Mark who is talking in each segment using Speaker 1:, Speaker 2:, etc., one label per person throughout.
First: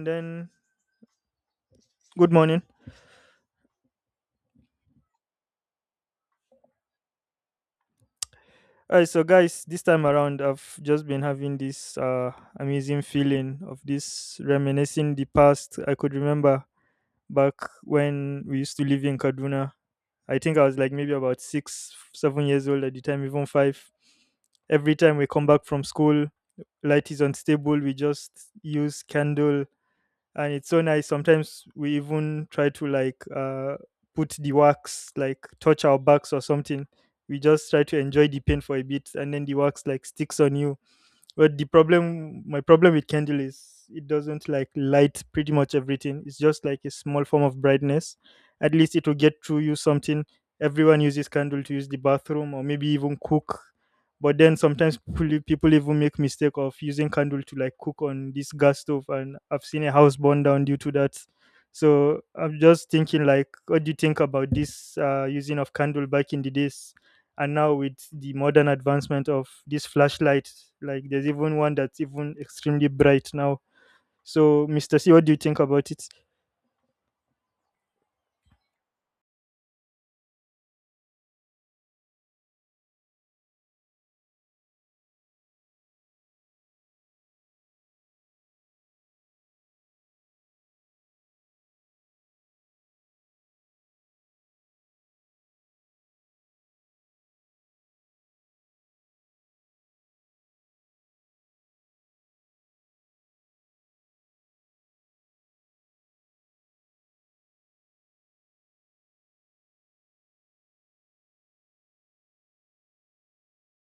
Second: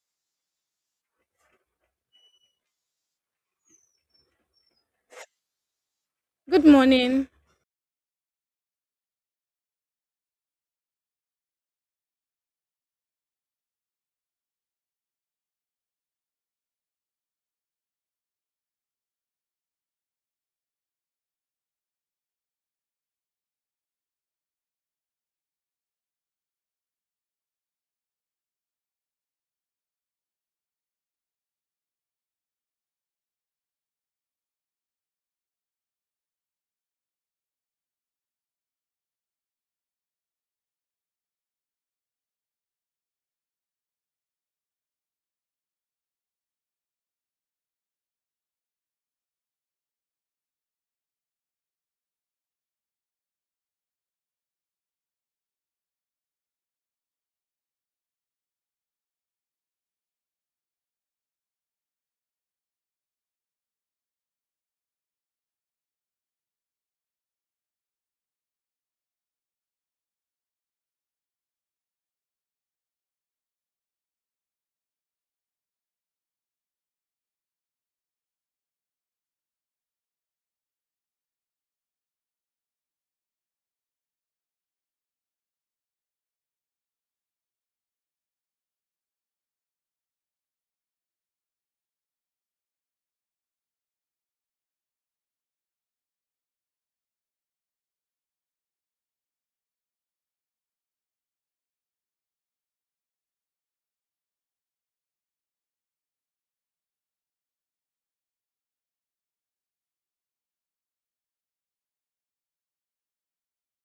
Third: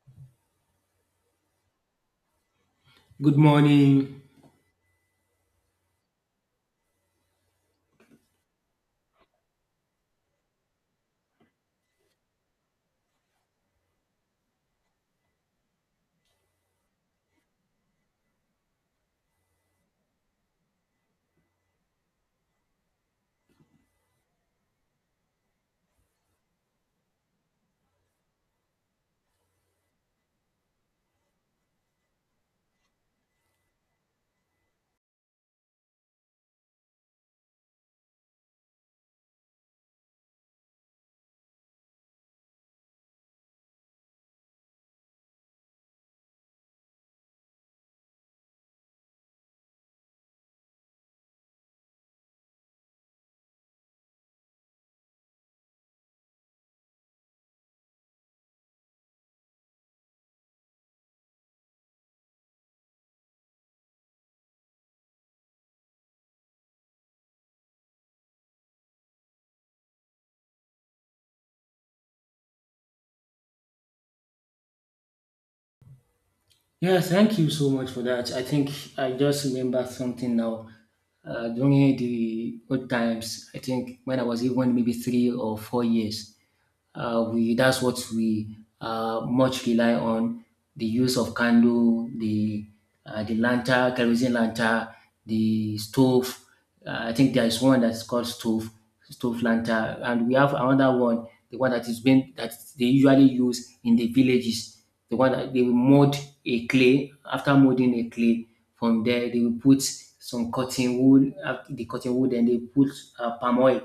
Speaker 1: And then good morning.
Speaker 2: Good morning.
Speaker 3: Good morning.
Speaker 1: All right, so guys, this time around, I've just been having this amazing feeling of this reminiscing the past. I could remember back when we used to live in Kaduna. I think I was like maybe about six, 7 years old at the time, even five. Every time we come back from school, light is unstable. We just use candle, and it's so nice. Sometimes we even try to like put the wax, like touch our backs or something. We just try to enjoy the pain for a bit, and then the wax like sticks on you. But the problem, my problem with candle is it doesn't like light pretty much everything. It's just like a small form of brightness. At least it will get through you something. Everyone uses candle to use the bathroom or maybe even cook. But then sometimes people even make mistake of using candle to like cook on this gas stove, and I've seen a house burn down due to that. So I'm just thinking, like, what do you think about this using of candle back in the days, and now with the modern advancement of these flashlights? Like there's even one that's even extremely bright now. So Mr. C, what do you think about it?
Speaker 2: Yeah, thank you so much for that. I think I just remembered something now. During the old times, I think when I was even maybe 3 or 4 years, we, that's what we much rely on: the use of candle, the lantern, kerosene lantern, the stove. I think there is one that's called stove, stove lantern, and we have another one, the one that is being that they usually use in the villages. The one that they will mold a clay, after molding a clay, from there, they will put some cotton wood, the cotton wood, and they put palm oil.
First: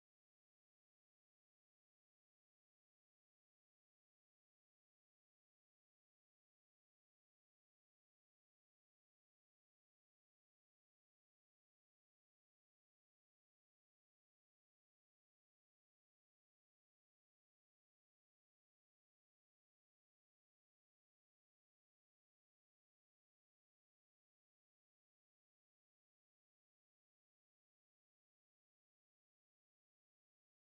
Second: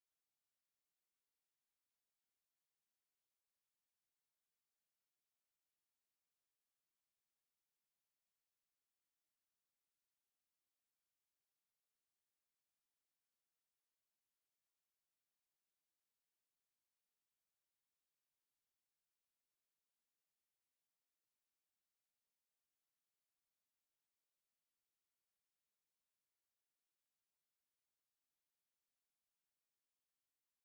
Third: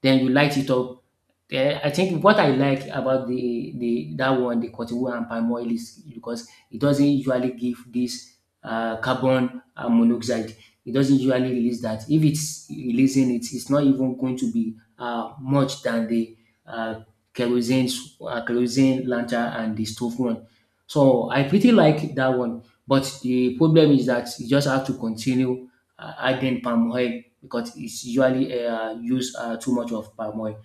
Speaker 2: Then you light it up. Yeah, I think what I like about the that one, the cottonwood and palm oil, is because it doesn't usually give this carbon monoxide. It doesn't usually release that. If it's releasing it, it's not even going to be much than the uh, kerosene kerosene lantern and the stove one. So I pretty like that one. But the problem is that you just have to continue adding palm oil because it's usually used too much of palm oil.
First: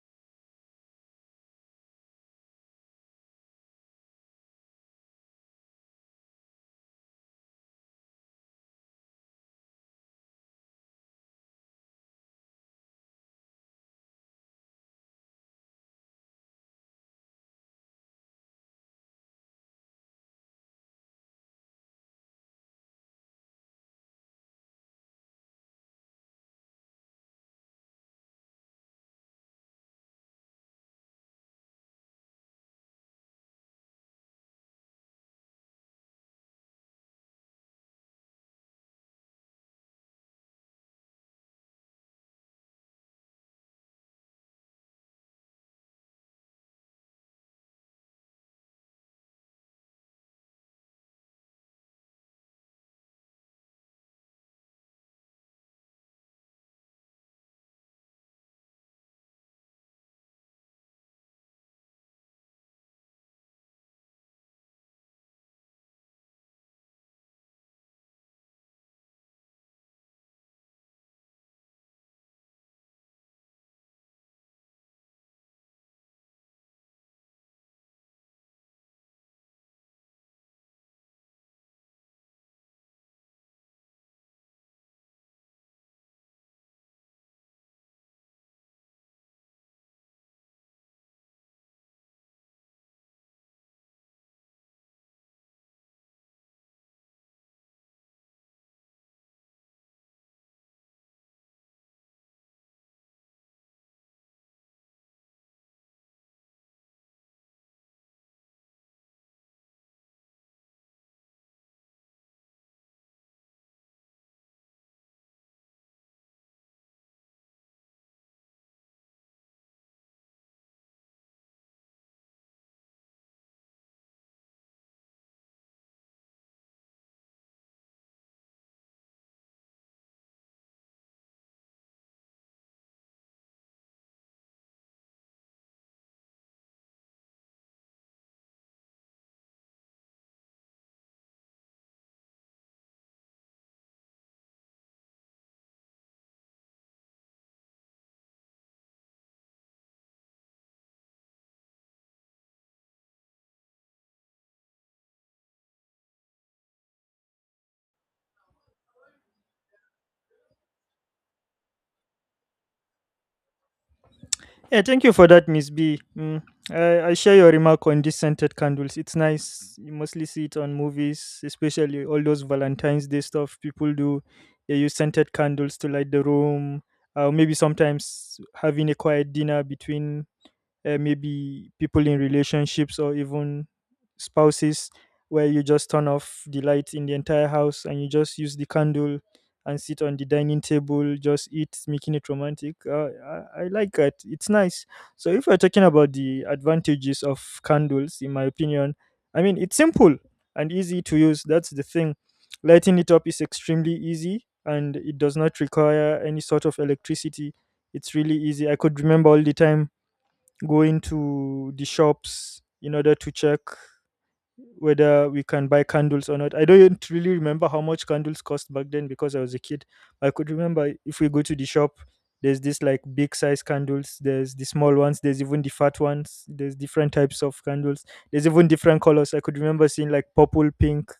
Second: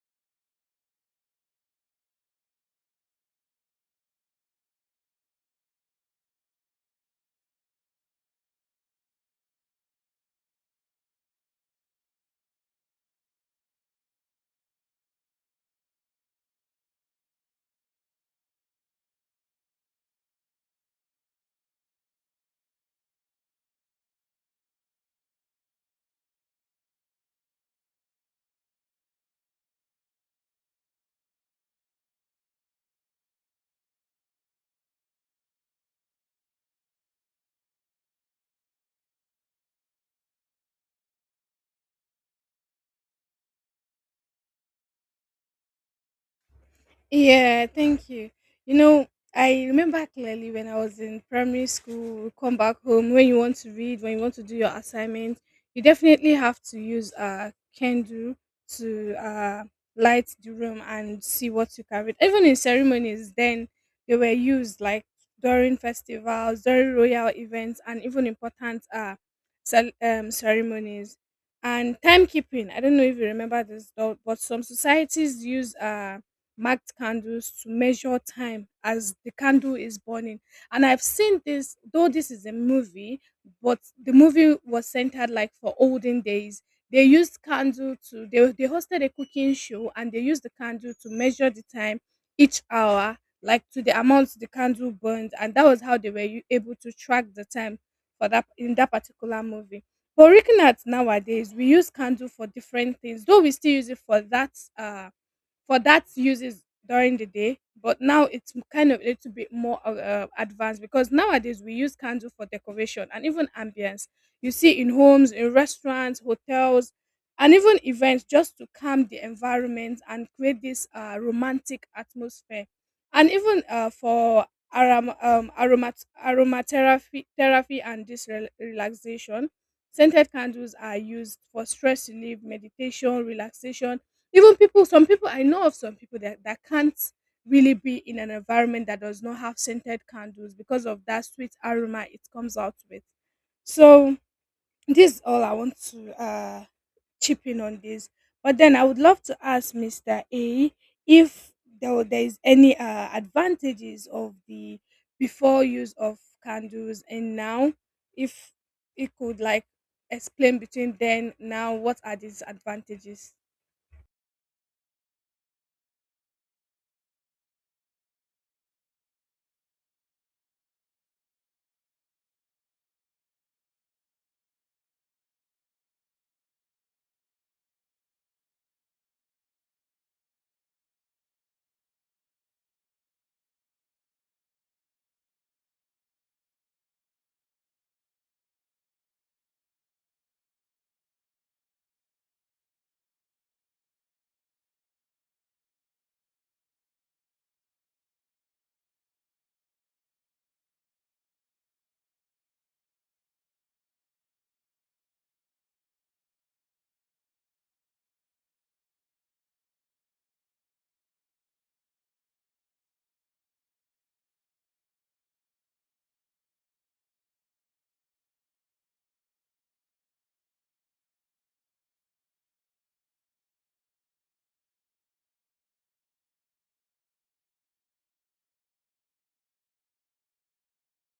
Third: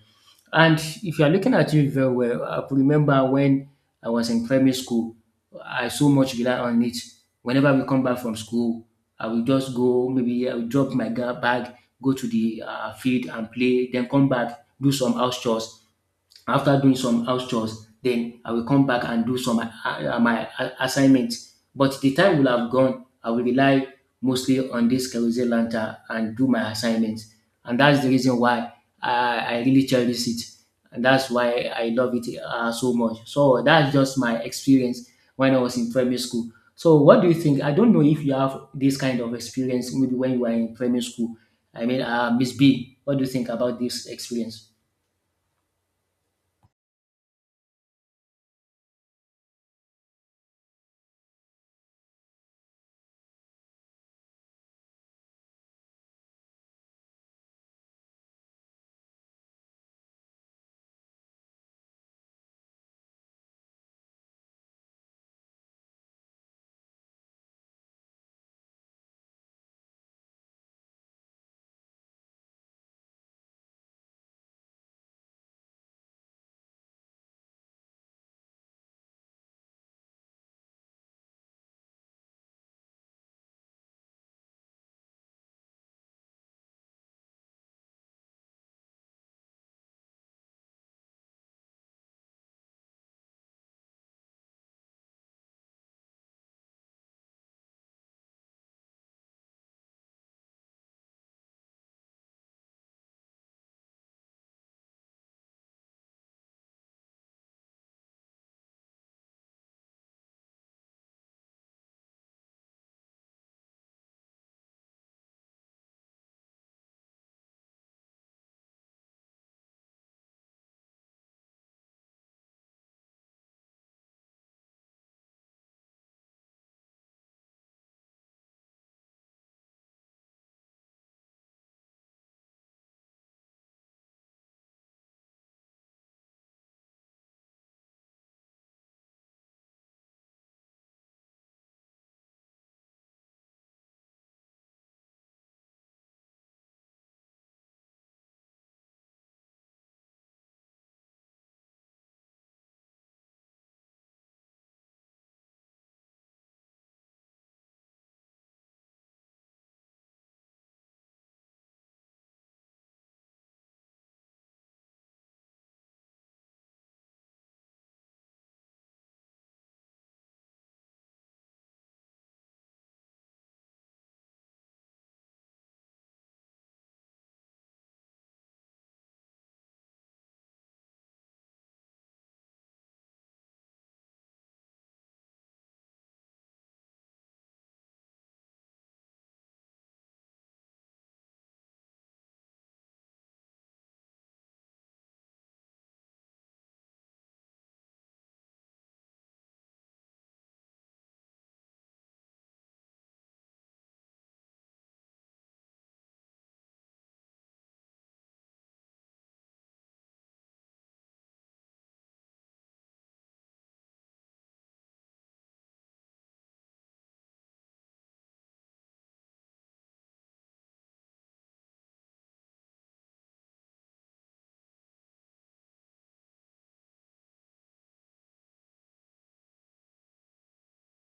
Speaker 2: And if you are looking at it very well, I could remember when I was in primary school, I so much rely on it. Whenever we come back from school, I will just go, maybe I will drop my bag, go to the field and play, then come back, do some house chores. After doing some house chores, then I will come back and do some my assignments. But the time will have gone. I will rely mostly on this Carousel Lanta and do my assignments. And that's the reason why I really cherish it. And that's why I love it so much. So that's just my experience when I was in primary school. So what do you think? I don't know if you have this kind of experience maybe when you were in primary school. I mean, Miss B, what do you think about this experience?
Speaker 3: Yeah, thank you. You know, I remember clearly when I was in primary school, we come back home, when you want to read, when you want to do your assignment, you definitely have to use a candle to light the room and see what you can read. Even in ceremonies, then they were used like during festivals, during royal events, and even important ceremonies. And timekeeping, I don't know if you remember this, though, but some societies use. Marked candles to measure time as the candle is burning. And I've seen this, though this is a movie, but the movie was centered like for olden days. They used candle to they hosted a cooking show and they used the candle to measure the time each hour, like to the amount the candle burned, and that was how they were able to track the time for that in that particular movie. But looking at nowadays, we use candle for different things, though we still use it uh for that uses during the day. But now it's kind of a little bit more advanced, because nowadays we use candle for decoration and even ambience. You see in homes, in restaurants, hotels, and even events, just to calm the environment and create this romantic atmosphere, and even for aromatherapy therapy and this relaxation. Scented candles are used for stress relief, meditation, relaxation. Even people some people I know of, some people that can't really be in an environment that does not have scented candles because of that sweet aroma it comes out with. So this is all I want to chip in on this. But then I would love to ask Mr. A if there is any advantages of the before use of candles and now, if he could like explain between then now what are these advantages.
Speaker 1: Yeah, thank you for that, Miss B. Mm, I share your remark on these scented candles. It's nice, you mostly see it on movies, especially all those Valentine's Day stuff people do. They use scented candles to light the room, maybe sometimes having a quiet dinner between, maybe people in relationships or even spouses, where you just turn off the lights in the entire house and you just use the candle and sit on the dining table, just eat, making it romantic. I like that, it's nice. So if we're talking about the advantages of candles, in my opinion, I mean, it's simple and easy to use, that's the thing. Lighting it up is extremely easy, and it does not require any sort of electricity. It's really easy. I could remember all the time going to the shops in order to check whether we can buy candles or not. I don't really remember how much candles cost back then because I was a kid. I could remember if we go to the shop, there's this like big size candles, there's the small ones, there's even the fat ones, there's different types of candles, there's even different colors. I could remember seeing like purple, pink,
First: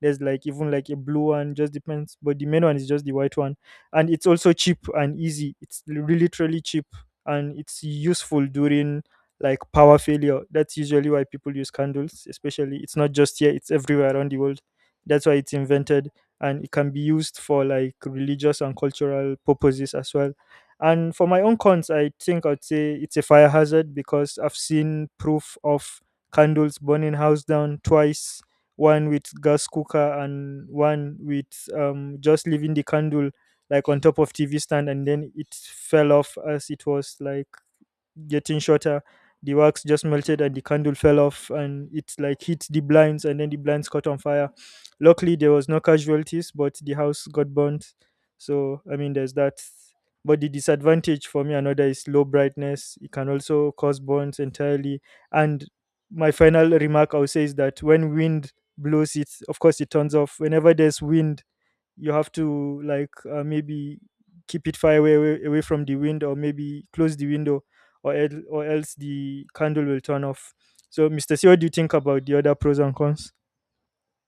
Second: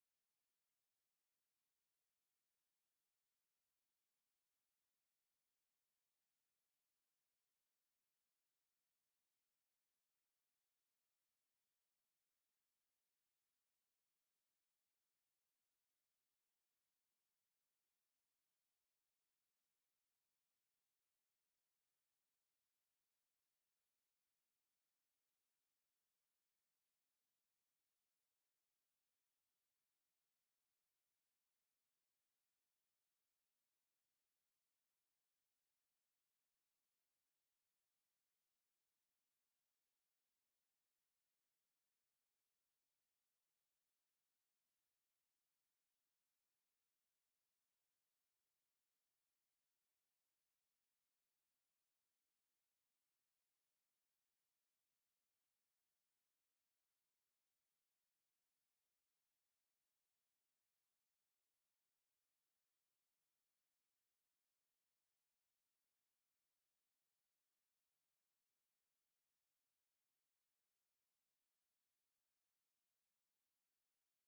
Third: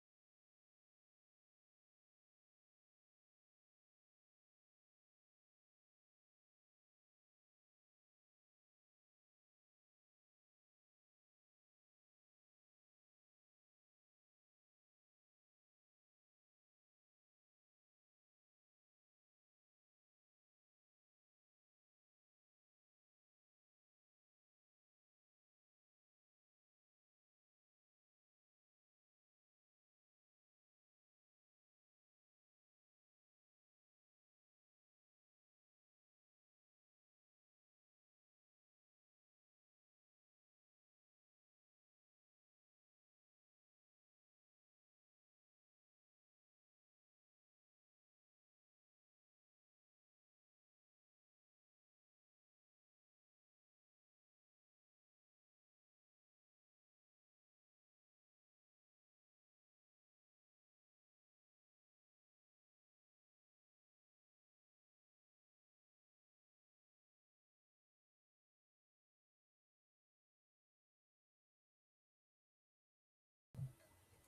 Speaker 1: there's like even like a blue one, just depends. But the main one is just the white one. And it's also cheap and easy. It's really, truly cheap, and it's useful during like power failure. That's usually why people use candles, especially. It's not just here, it's everywhere around the world. That's why it's invented, and it can be used for like religious and cultural purposes as well. And for my own cons, I think I'd say it's a fire hazard because I've seen proof of candles burning house down twice. One with gas cooker and one with just leaving the candle like on top of TV stand, and then it fell off as it was like getting shorter. The wax just melted and the candle fell off, and it like hit the blinds and then the blinds caught on fire. Luckily there was no casualties, but the house got burnt. So I mean there's that. But the disadvantage for me another is low brightness. It can also cause burns entirely. And my final remark I would say is that when wind blows it, of course it turns off. Whenever there's wind you have to like maybe keep it far away, away from the wind or maybe close the window, or else the candle will turn off. So Mr. C, what do you think about the other pros and cons?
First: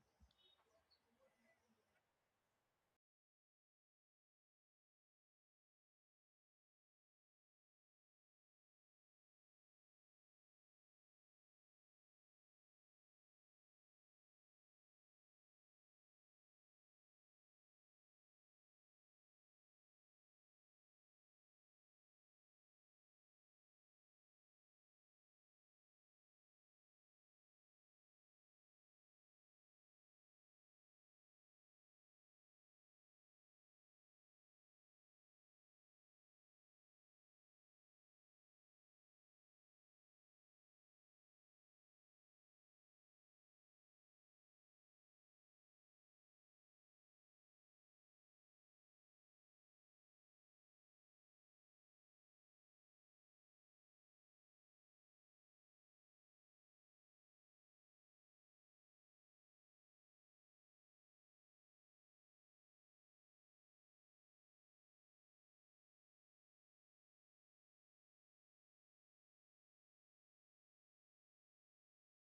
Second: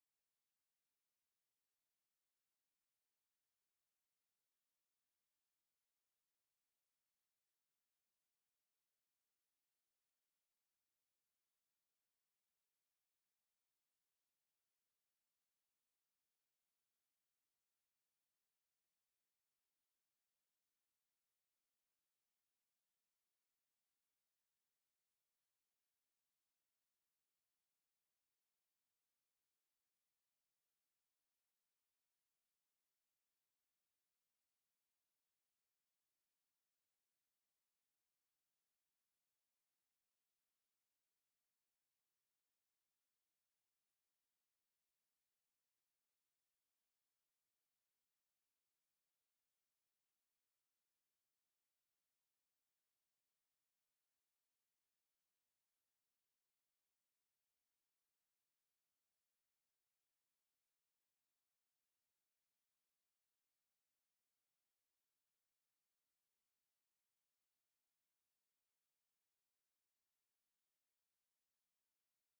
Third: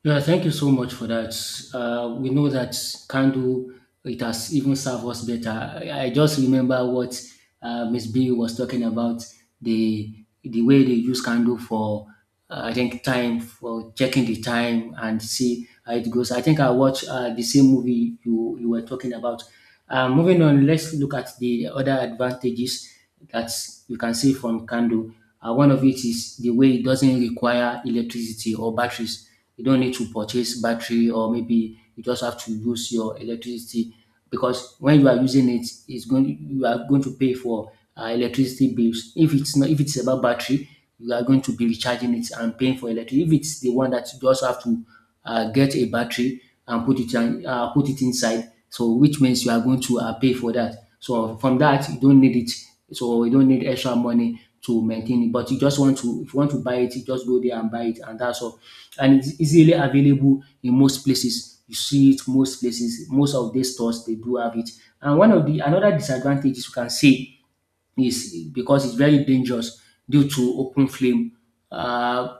Speaker 2: Yeah, thank you so much for that. We know that candle, it has even served us better. I just remember what Miss B was talking about, the way they use candle for, I think, time for checking the time and see how it goes. I think I watched the same movie you were talking about. Moving on, let's look at the other advantages that you can see from candle. One of it is the way it doesn't require electricity or batteries. You don't need to purchase battery, or maybe you just have to use your electricity, because when you are using it, it's going, you are going to pay for electricity bills. If it's not, if it's about battery, you are going to be recharging it and paying for electricity. If it's the one that you just have to get a battery and put it on, put it inside, so which means you are going to pay for that. So from that, you don't need it. So you don't need extra money to maintain it. But you just want to, if you want to buy it, you just go there and buy it, and that's all. And it's easily available in most places. You see it most places, most of these stores they do have it. And one of the another disadvantages you can say is because it's very dangerous due to open flame. Uh,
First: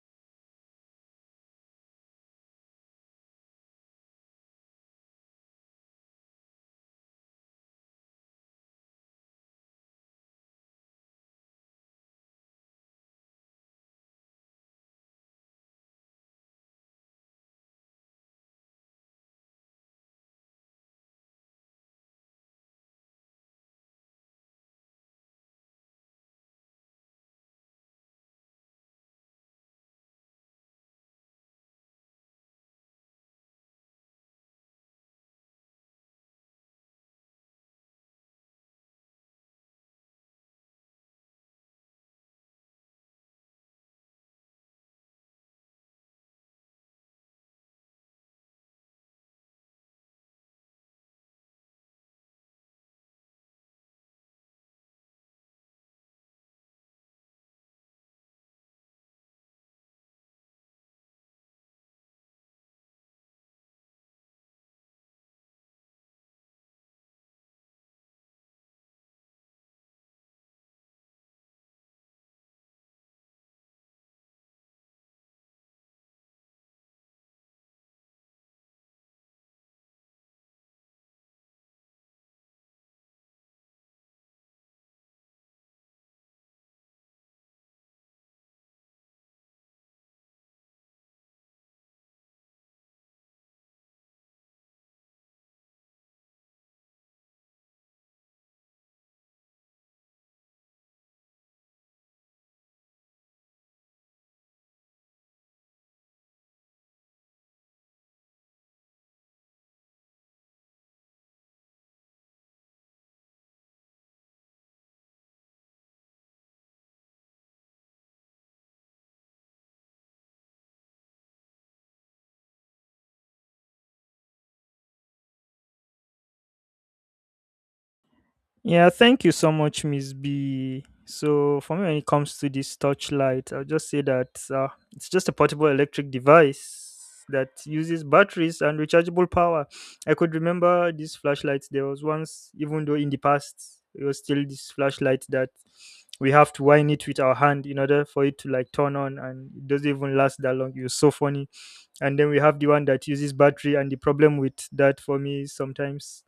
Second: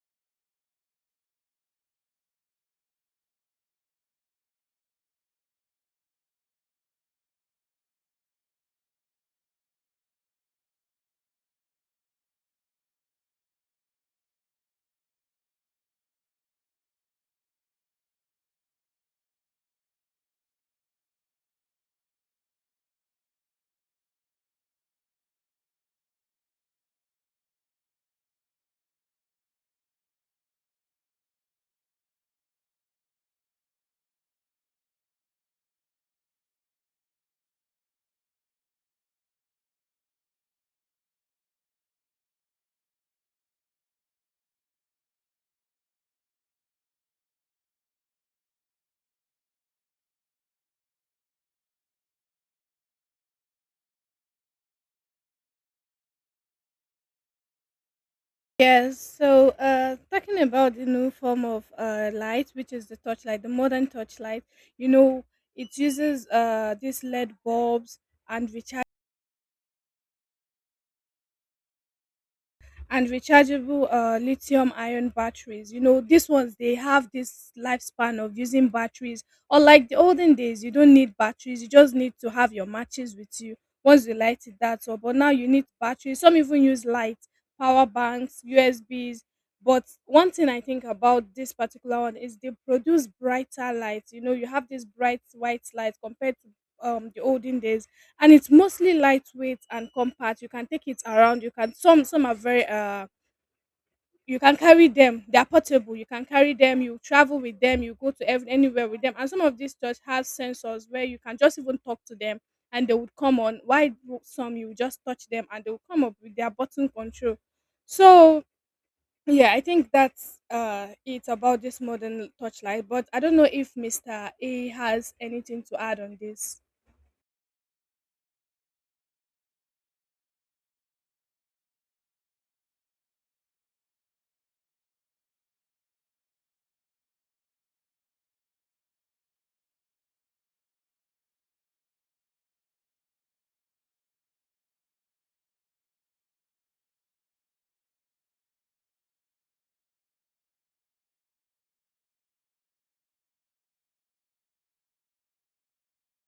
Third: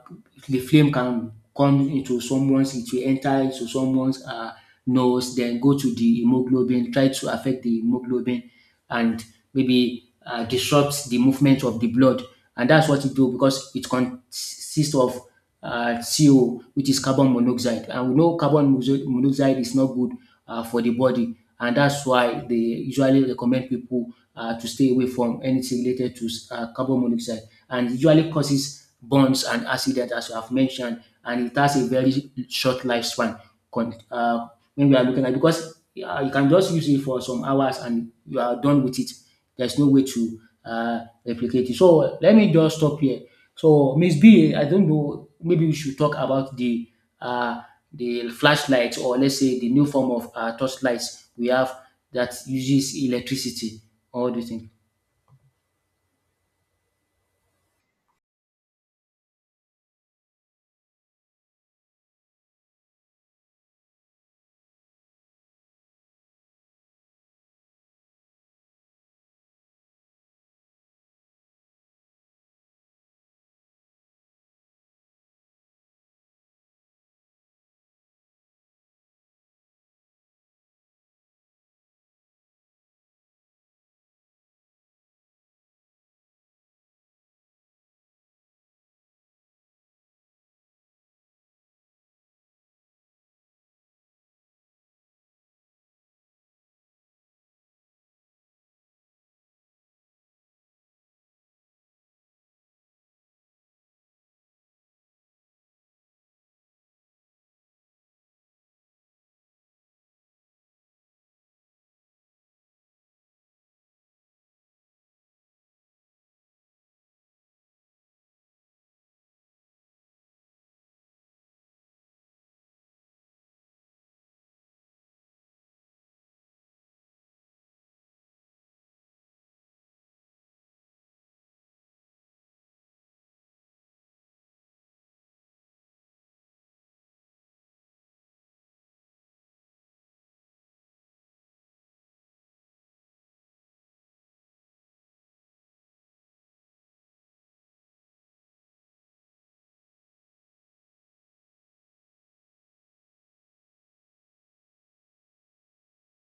Speaker 2: the flame can come into someone's, it will enter into someone's nose, then go to the hemoglobin, try to affect the hemoglobin, and maybe disrupt the movement of the blood. And that's what it do, because it consists of CO, which is carbon monoxide. And we know carbon monoxide is not good for the body. And that's why they usually recommend people to stay away from anything related to carbon monoxide. And usually causes burns and accident, as you have mentioned, and it has a very short lifespan. Con- Uh, when we are looking at, because you can just use it for some hours and you are done with it. There's no way to uh, replicate it. So let me just stop here. So Miss B, I don't know. Maybe we should talk about uh, the flashlight, or let's say the new form of torchlights we have that uses electricity. What do you think?
Speaker 3: Yes. So talking about the new form of light, which is the torchlight, the modern torchlight, you know, it uses these LED bulbs and rechargeable lithium ion batteries. You know, these ones they have this lifespan of using batteries. Unlike the olden days, you don't need batteries, you just need to have your matches with you once you light it. That's all, but now you need batteries. Some even use light, power banks, USBs. But one thing I think about this particular one is they produce brighter lights. You know, you have this bright white light compared to the olden days. And it's mostly lightweight and compact, you can take it around. You can, some are very you can carry them, they are portable, you can carry them, you travel with them, you go to anywhere with them. And some of these church have sensors where you can just even talk to them and they would come on. Why do some, you just touch them and they will come up with their button control. So yeah, I think that's it about this modern torchlight. But I don't know if Mr. A has anything to add on this.
Speaker 1: Yeah, thank you so much, Miss B. So, for me, when it comes to this touch light, I'll just say that it's just a portable electric device that uses batteries and rechargeable power. I could remember these flashlights. There was once, even though in the past, it was still this flashlight that we have to wind it with our hand in order for it to like turn on, and it doesn't even last that long. It was so funny. And then we have the one that uses battery, and the problem with that for me is sometimes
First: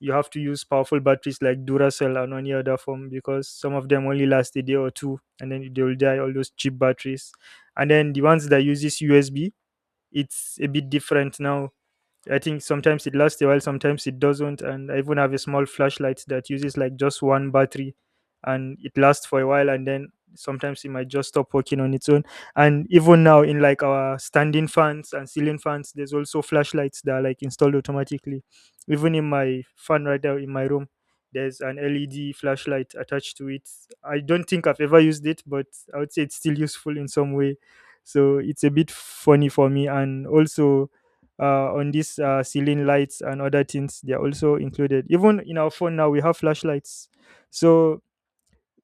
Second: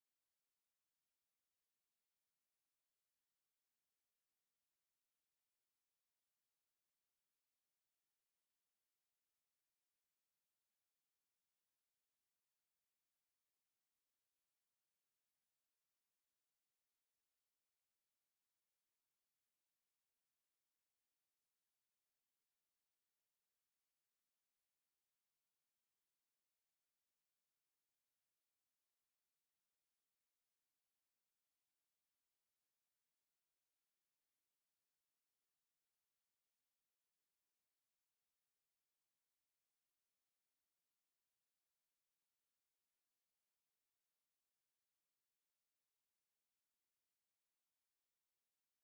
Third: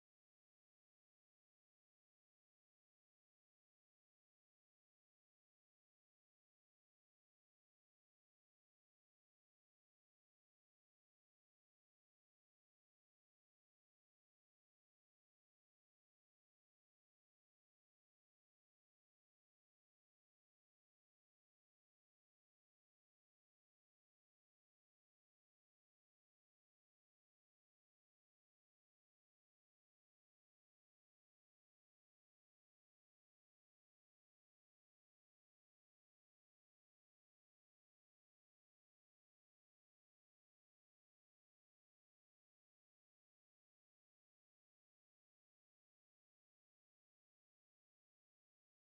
Speaker 1: you have to use powerful batteries like Duracell and any other form, because some of them only last a day or two and then they will die. All those cheap batteries, and then the ones that uses USB, it's a bit different now. I think sometimes it lasts a while, sometimes it doesn't. And I even have a small flashlight that uses like just one battery, and it lasts for a while, and then sometimes it might just stop working on its own. And even now in like our standing fans and ceiling fans, there's also flashlights that are like installed automatically. Even in my fan right now in my room, there's an LED flashlight attached to it. I don't think I've ever used it, but I would say it's still useful in some way. So it's a bit funny for me. And also on these ceiling lights and other things, they are also included. Even in our phone now, we have flashlights. So,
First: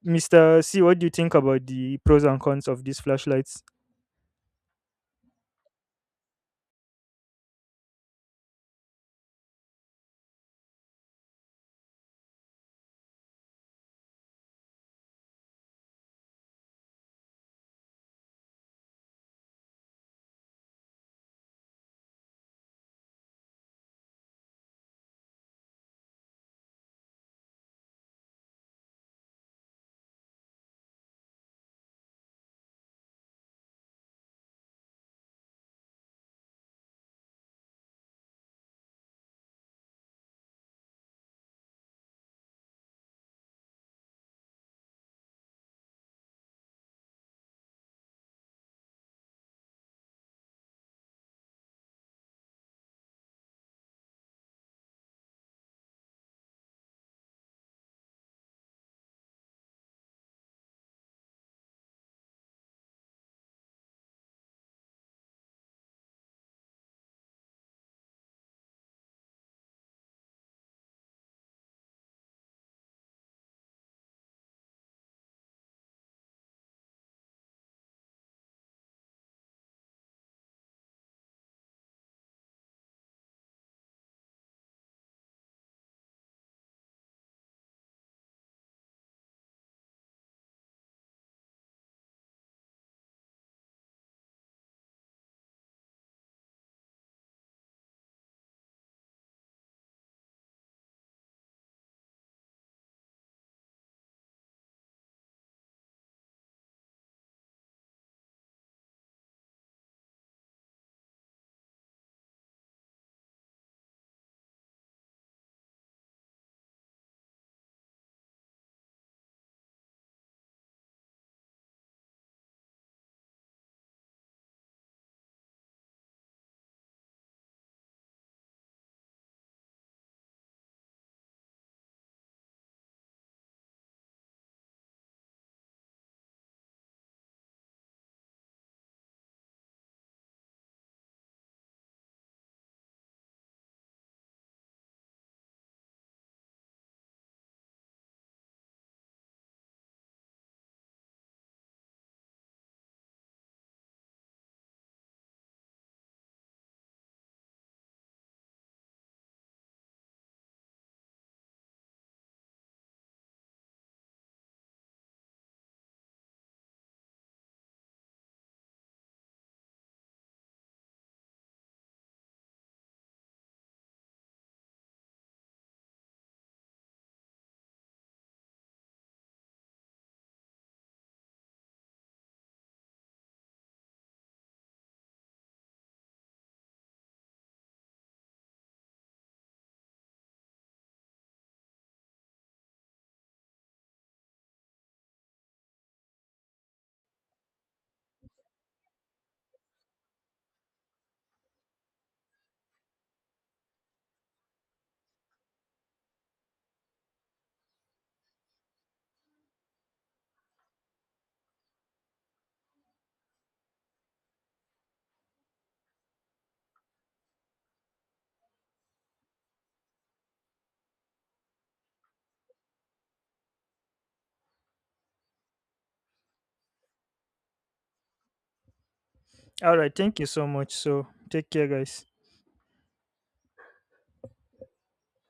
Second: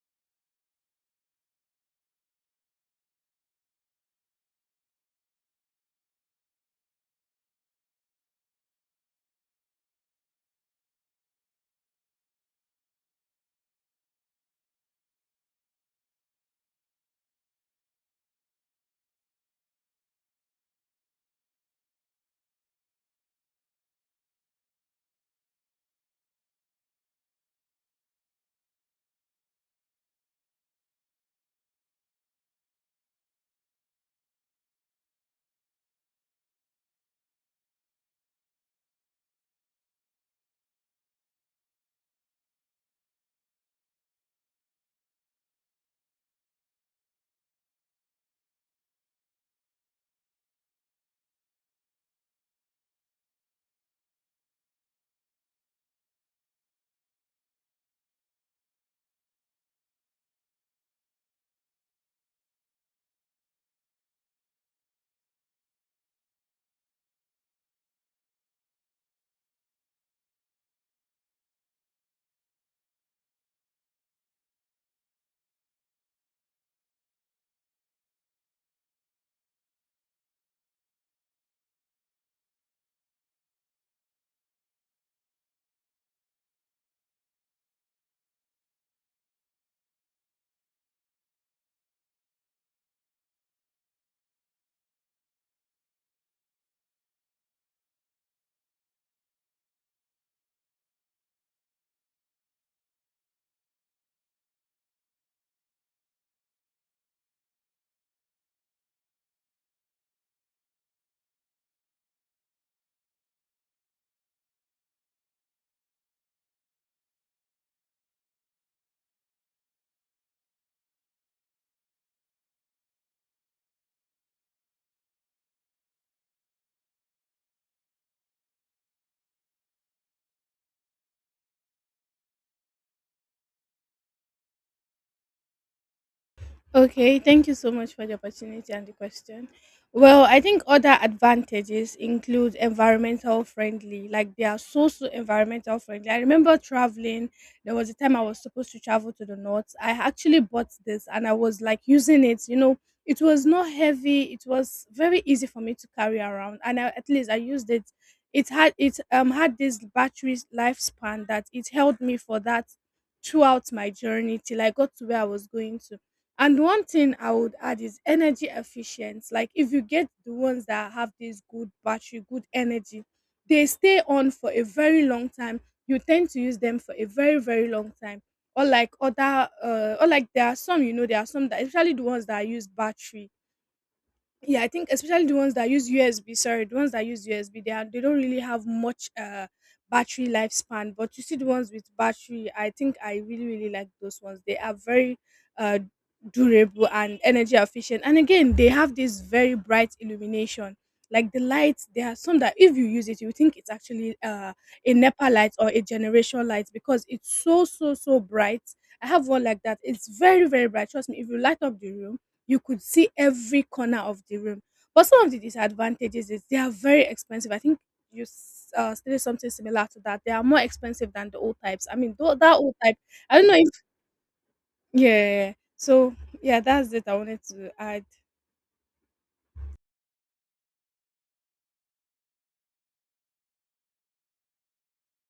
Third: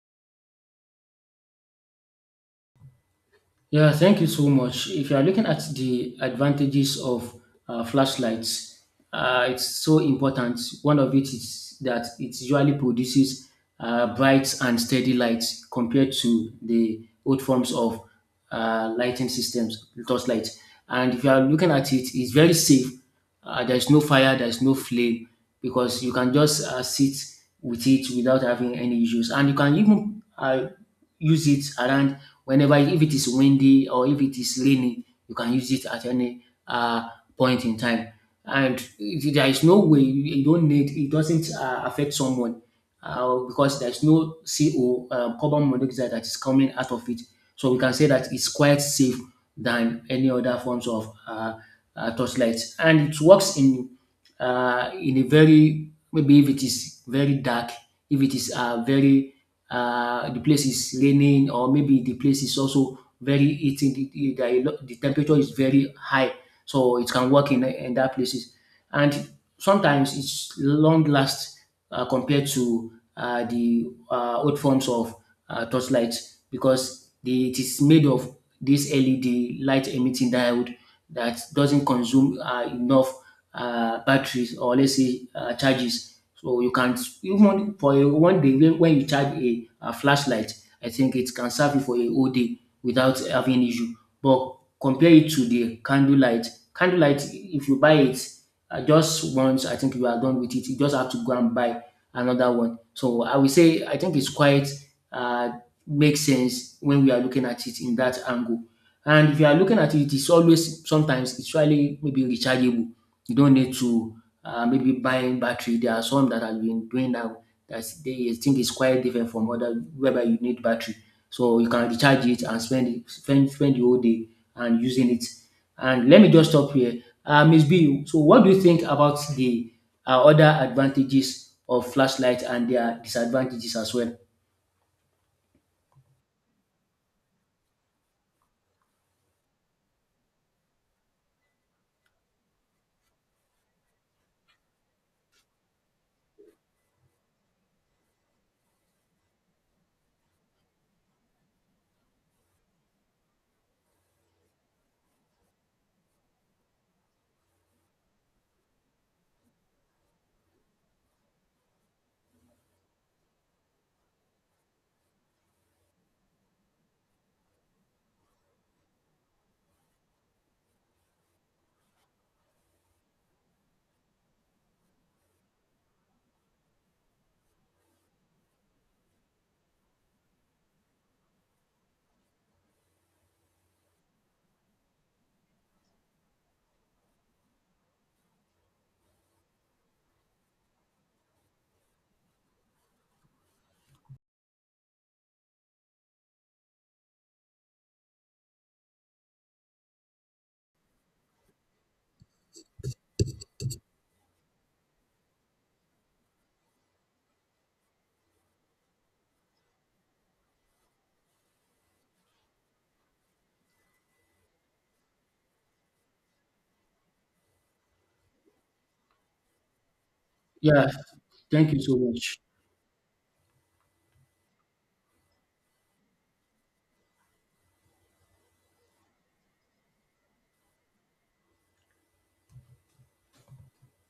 Speaker 1: Mr. C, what do you think about the pros and cons of these flashlights?
Speaker 2: Yeah, thank you so much. If you are looking at the advantages of flashlights, it's so important. One of it is that it usually produces bright and steady lights compared to the old forms of lighting systems, torchlight. And if you are looking at it, it's very safe. There's no fire, there's no flame, because you can just sit with it without having any issues. And you can even use it around whenever, if it is windy or if it is raining, you can use it at any uh, point in time. There is no way you don't need it, doesn't affect someone because there's no CO, carbon monoxide, that is coming out of it. So we can say that it's quite safe than any other forms of torchlight, and it works in a very, maybe if it is very dark, if it is very the place is raining, or maybe the place is also very heating, the temperature is very high, so it can work in that places, and sometimes it's long last compared to the old forms of torchlight, because it is made of this LED, light emitting diode, that doesn't consume enough batteries, or let's say charges. So you can, even for one day, when you charge a flashlight, I think it can serve you for a whole day without having issue. But compare it to the candlelight. Candlelight, if you buy it just once, I think you are done with it. You just have to go and buy another one. So I will say I think it's quite uh, makes sense when we are looking at it in that angle. And if you are looking at it, it's always sometimes it's really maybe rechargeable. You don't need to maybe buying battery. There are some that have been doing now that they think is quite different from other whereby you need battery. So you can recharge it and spend it, spend the whole day and using it. And let me just stop here. Ms. B, so what do you think about the other advantages of flashlight and their disadvantages as well?
Speaker 3: Okay, thank you so much for the opportunity and the question. Well, I think other advantages include environmental friendly, like they are so so environmental friendly. I remember traveling, there was a time I was supposed to travel to the north. I actually bought this and I was like using it, you know, it was not heavy, it was very easy for me to carry around, and I, at least I used it. It had this battery lifespan that it held me for that throughout my journey till I got to where I was going to. And one thing I would add is energy efficiency. Like if you get the ones that have this good battery, good energy, they stay on for a very long time. You tend to use them for a very, very long time. Or like there are some, you know, there are some that, especially the ones that use battery, yeah, I think especially the ones that use USB, sorry, the ones that use USB, they are, they don't really have much battery lifespan. But you see the ones with battery, I think I really really like those ones. They are very uh durable and energy efficient. And again, they have this very bright illumination, like the lights. There are some that if you use it, you think it's actually a nepa light or a generation light, because it's so so so bright. I have one like that, it's very very bright. Trust me, if you light up the room, you could see every corner of the room. But some of the disadvantages is they are very expensive. I think you stated something similar to that. They are more
Speaker 2: Yeah,
Speaker 3: expensive than the old
Speaker 2: thank you
Speaker 3: types. I
Speaker 2: so
Speaker 3: mean, though
Speaker 2: much.
Speaker 3: that old type, I don't know if yeah. Yeah, yeah. So yeah, that's it. I wanted to add.
Speaker 1: All right, thank you so much. So, take care, guys.